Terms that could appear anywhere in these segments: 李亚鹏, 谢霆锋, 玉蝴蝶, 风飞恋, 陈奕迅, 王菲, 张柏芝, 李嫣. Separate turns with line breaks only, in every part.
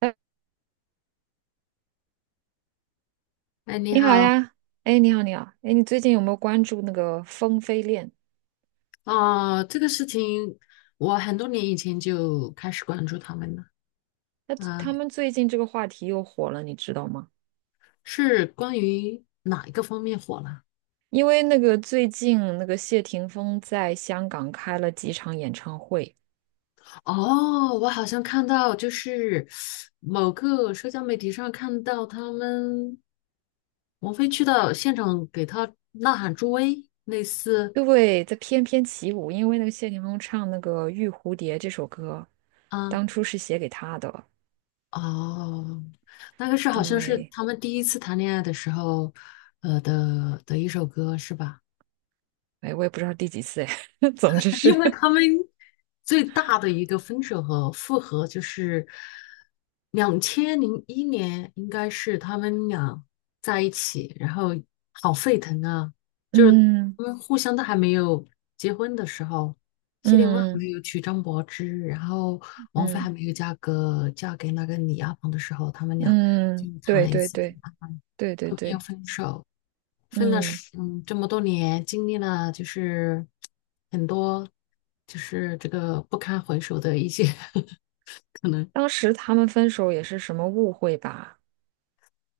哎，
哎，你
你好
好。
呀，哎，你好，你好，哎，你最近有没有关注那个风飞恋？
哦，这个事情我很多年以前就开始关注他们了。
那
啊、
他们最近这个话题又火了，你知道吗？
是关于哪一个方面火了？
因为那个最近那个谢霆锋在香港开了几场演唱会，
哦，我好像看到就是某个社交媒体上看到他们王菲去到现场给他呐喊助威，类似。
对，在翩翩起舞。因为那个谢霆锋唱那个《玉蝴蝶》这首歌，
啊，
当初是写给他的。
哦，那个是好像是
对，
他们第一次谈恋爱的时候，的一首歌是吧？
哎，我也不知道第几次，哎，总之 是，
因为他们最大的一个分手和复合就是2001年，应该是他们俩在一起，然后好沸腾啊！就是
嗯
他们互相都还没有结婚的时候，谢霆锋还
嗯
没有娶张柏芝，然后王菲
嗯
还没有嫁给那个李亚鹏的时候，他们俩就
嗯，
谈
对
了一
对
次恋
对
爱，
对对
后面又
对，
分手，分了
嗯。
十这么多年，经历了就是很多，就是这个不堪回首的一些 可能，
当时他们分手也是什么误会吧？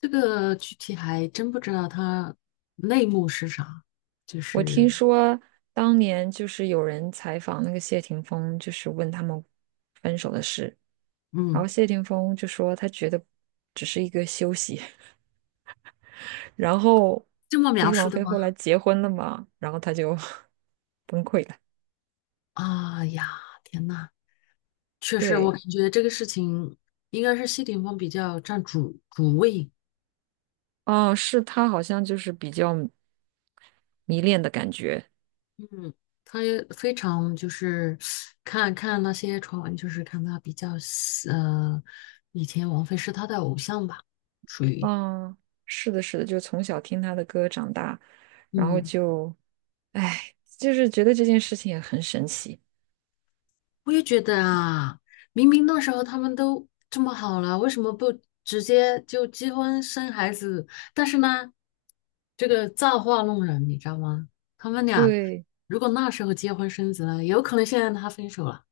这个具体还真不知道它内幕是啥，就
我听
是
说当年就是有人采访那个谢霆锋，就是问他们分手的事，然
嗯
后谢霆锋就说他觉得只是一个休息，然后
这么
不
描
是
述
王
的
菲
吗？
后来结婚了嘛，然后他就 崩溃了。
啊呀，天呐，确实我
对，
感觉这个事情应该是谢霆锋比较占主位。
哦，是他好像就是比较迷恋的感觉，
嗯，他也非常就是看看那些传闻，就是看他比较呃，以前王菲是他的偶像吧，属于。
嗯，是的，是的，就从小听他的歌长大，然后
嗯，
就，哎，就是觉得这件事情也很神奇。
我也觉得啊，明明那时候他们都这么好了，为什么不直接就结婚生孩子？但是呢，这个造化弄人，你知道吗？他们俩
对，
如果那时候结婚生子了，有可能现在他分手了。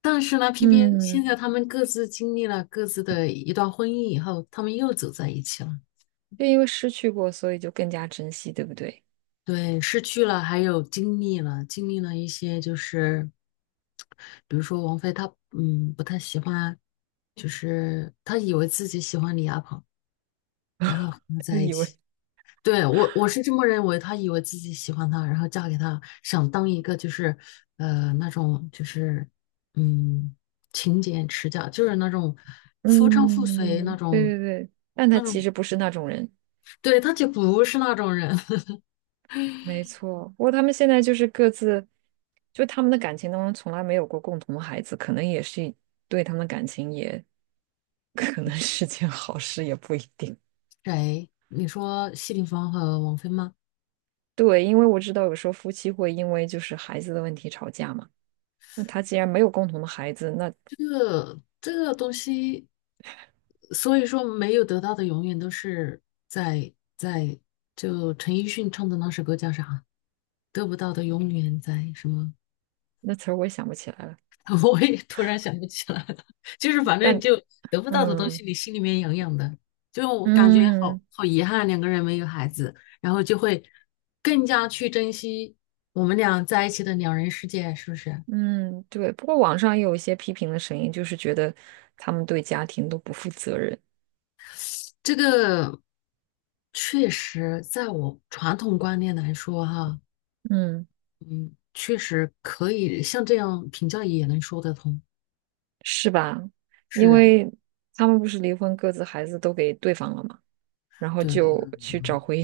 但是呢，偏偏现
嗯，
在他们各自经历了各自的一段婚姻以后，他们又走在一起了。
就因为失去过，所以就更加珍惜，对不对？
对，失去了，还有经历了，经历了一些，就是比如说王菲她，不太喜欢，就是她以为自己喜欢李亚鹏，然后和 他
他
在一
以
起。
为，
对，我是这么认为，她以为自己喜欢他，然后嫁给他，想当一个就是，那种就是，嗯，勤俭持家，就是那种夫唱妇随那
嗯，对
种，
对对，但他
那
其
种。
实不是那种人，
对，他就不是那种人。
没错。不过他们现在就是各自，就他们的感情当中从来没有过共同的孩子，可能也是对他们的感情也 可能是件好事，也不一定。
谁？你说谢霆锋和王菲吗？
对，因为我知道有时候夫妻会因为就是孩子的问题吵架嘛。那他既然没有共同的孩子，那
这个东西，所以说没有得到的永远都是在就陈奕迅唱的那首歌叫啥？得不到的永远在什么？
那词儿我也想不起来了。
我也突然想不起来了，就是反正
但
就得不到的东
嗯
西，你心里面痒痒的，就我感觉好
嗯
好遗憾，两个人没有孩子，然后就会更加去珍惜我们俩在一起的两人世界，是不是？
嗯，对。不过网上也有一些批评的声音，就是觉得他们对家庭都不负责任。
这个确实，在我传统观念来说，哈。
嗯，
嗯，确实可以像这样评价也能说得通。
是吧？因
是，
为他们不是离婚，各自孩子都给对方了嘛，然后
对。
就去找回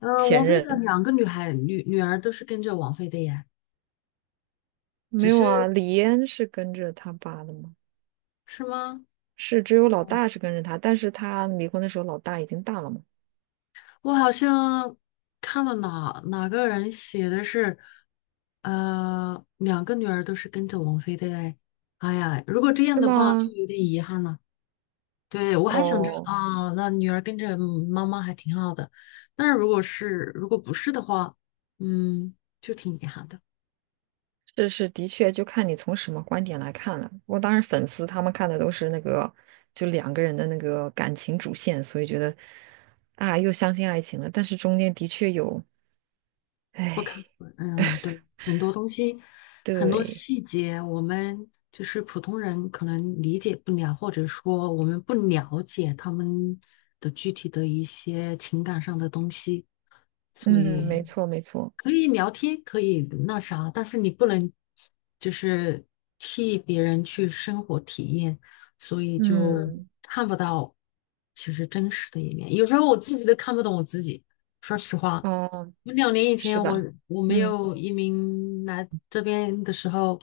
前
王菲的
任。
两个女孩女女儿都是跟着王菲的呀，只
没有啊，
是。
李嫣是跟着他爸的吗？
是吗？
是只有老
嗯，
大是跟着他，但是他离婚的时候老大已经大了嘛？
我好像看了哪个人写的是，两个女儿都是跟着王菲的嘞。哎呀，如果这样
是
的话，就
吗？
有点遗憾了。对，我还想着
哦，
啊，那女儿跟着妈妈还挺好的，但是如果不是的话，嗯，就挺遗憾的。
是是，的确，就看你从什么观点来看了。我当然粉丝他们看的都是那个，就两个人的那个感情主线，所以觉得啊，又相信爱情了。但是中间的确有，
不可。
哎，
嗯，对，很多东西，很多
对，
细节，我们就是普通人可能理解不了，或者说我们不了解他们的具体的一些情感上的东西，所
嗯，
以。
没错没错，
可以聊天，可以那啥，但是你不能就是替别人去生活体验，所以就
嗯，
看不到其实真实的一面。有时候我自己都看不懂我自己，说实话，
哦，
我2年以
是
前
吧？
我没
嗯，
有移民来这边的时候，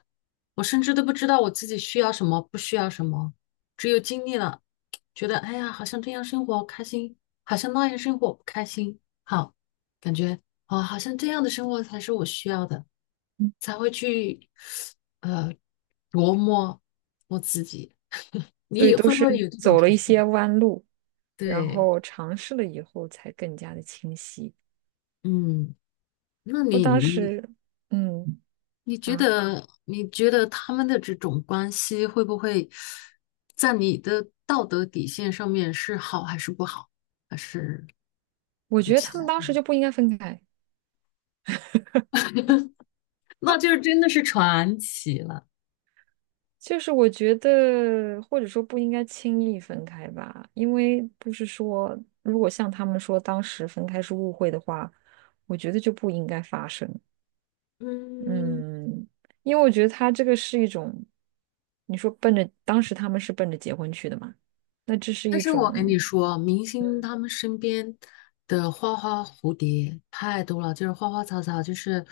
我甚至都不知道我自己需要什么，不需要什么，只有经历了，觉得哎呀，好像这样生活开心，好像那样生活不开心，好。感觉哦，好像这样的生活才是我需要的，才会去呃琢磨我自己。你
所以
也
都
会不会
是
有这种
走了一
情况？
些弯路，然
对，
后尝试了以后才更加的清晰。
嗯，那
我
你
当
你
时，嗯
你觉
啊，
得你觉得他们的这种关系会不会在你的道德底线上面是好还是不好，还是
我
有
觉得
其
他们
他？
当时就不应该分开，
那就真的是传奇了。
就是我觉得或者说不应该轻易分开吧，因为不是说如果像他们说当时分开是误会的话，我觉得就不应该发生。
嗯，
嗯，因为我觉得他这个是一种，你说奔着当时他们是奔着结婚去的嘛，那这是
但
一
是
种，
我跟你说，明星
嗯
他们身边的花花蝴蝶太多了，就是花花草草，就是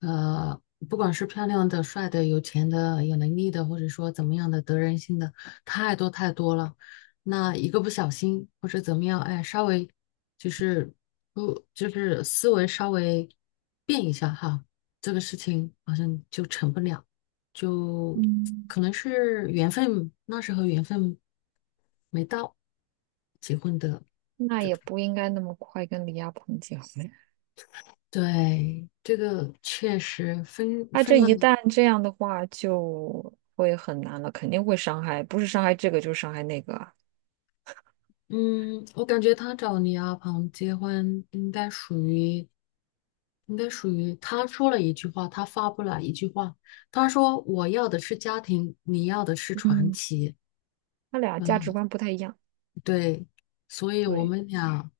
呃，不管是漂亮的、帅的、有钱的、有能力的，或者说怎么样的得人心的，太多太多了。那一个不小心或者怎么样，哎，稍微就是不就是思维稍微变一下哈，这个事情好像就成不了。就
嗯，
可能是缘分，那时候缘分没到结婚的。
那也不应该那么快跟李亚鹏结婚。
对，这个确实分
他
分
这
了。
一旦这样的话，就会很难了，肯定会伤害，不是伤害这个就是伤害那个啊。
嗯，我感觉他找李亚鹏结婚，应该属于他说了一句话，他发布了一句话，他说我要的是家庭，你要的是传
嗯，
奇。
他俩价值
嗯，
观不太一样。
对，所以我
对，
们俩。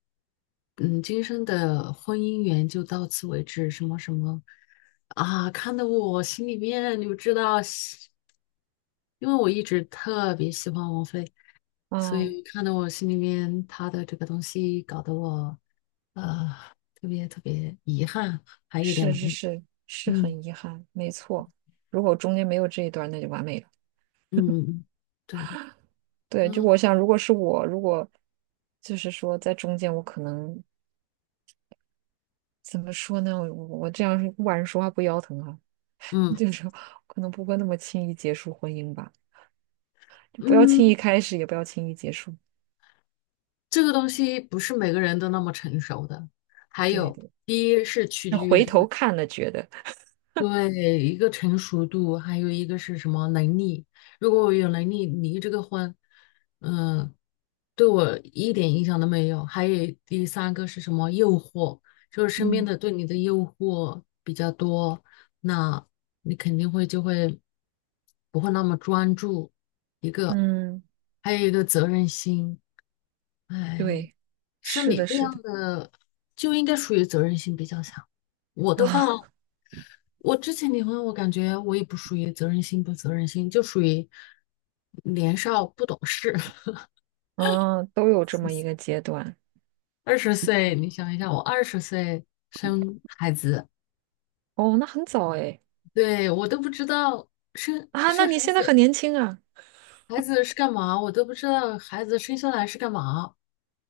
嗯，今生的婚姻缘就到此为止，什么什么啊，看得我心里面你就知道喜，因为我一直特别喜欢王菲，所
嗯，
以看得我心里面她的这个东西搞得我呃特别特别遗憾，还有点
是是
难。
是，是
嗯
很遗憾，没错。如果中间没有这一段，那就完美了。
嗯，对，
对，就
嗯
我想，如果是我，如果就是说在中间，我可能怎么说呢？我这样晚上说话不腰疼啊，
嗯
就是可能不会那么轻易结束婚姻吧，就不要轻易
嗯，
开始，也不要轻易结束。
这个东西不是每个人都那么成熟的。还
对
有，
对。
第一是取
那
决于
回
他
头
的。
看了，觉得，
对，一个成熟度，还有一个是什么能力。如果我有能力离这个婚，嗯，对我一点影响都没有。还有第三个是什么诱惑，就是身边
嗯
的对你的诱惑比较多，那你肯定会不会那么专注。一个，
嗯，
还有一个责任心。哎，
对，
像
是
你
的，
这
是的，
样的就应该属于责任心比较强。我的话。
啊，
我之前离婚，我感觉我也不属于责任心不责任心，就属于年少不懂事。
啊，都有这么一个 阶段。
二十岁，你想一下，我二十岁生孩子，
哦，那很早哎，
对，我都不知道生
啊，
生
那
孩
你现在很
子，
年轻啊。
孩子是干嘛，我都不知道孩子生下来是干嘛，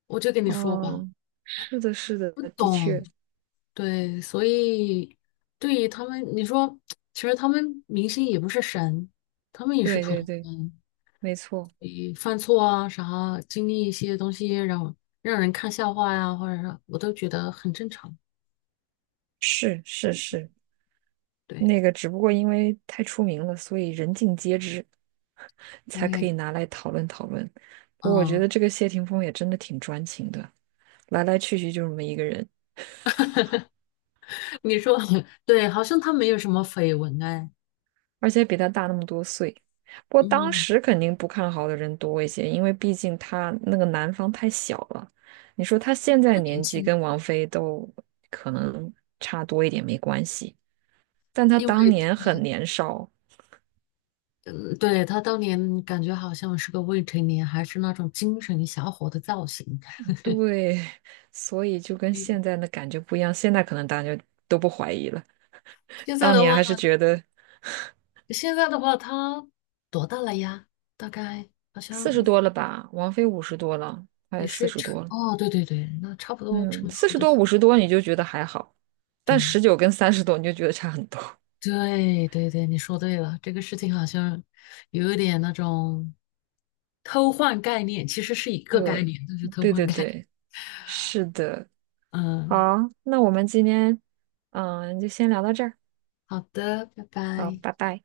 我就跟你说吧，
哦，是的，是的，
不
的
懂。
确，
对，所以对于他们，你说，其实他们明星也不是神，他们也是
对
普
对
通
对，
人，
没错，
你犯错啊啥，经历一些东西让人看笑话呀，或者是我都觉得很正常。
是是是，
对，
那个只不过因为太出名了，所以人尽皆知，才可
哎，
以拿来讨论讨论。不过我觉
嗯，
得这个谢霆锋也真的挺专情的，来来去去就这么一个人。
你说 对，好像他没有什么绯闻哎。
而且比他大那么多岁。不过当
嗯，
时肯定不看好的人多一些，因为毕竟他那个男方太小了。你说他现在
他年
年纪
轻，
跟王菲都可能差多一点没关系，但他
因
当
为
年很年少，
嗯，对，他当年感觉好像是个未成年，还是那种精神小伙的造型。
对，所以就跟
嗯，
现在的感觉不一样。现在可能大家都不怀疑了，
现在
当
的话，
年还是觉得
现在的话，他多大了呀？大概好
四十
像
多了吧，王菲五十多了，
也
快四
是
十
成，
多了，
哦，对对对，那差不多
嗯，
成
四
熟
十
的
多
时候。
五十多你就觉得还好，
对，
但19跟30多你就觉得差很多。
对对对，你说对了，这个事情好像有一点那种偷换概念，其实是一个概
对，
念，就是偷
对
换
对
概念。
对，是的。
嗯，
好，那我们今天嗯就先聊到这儿。
好的，拜
好，
拜。
拜拜。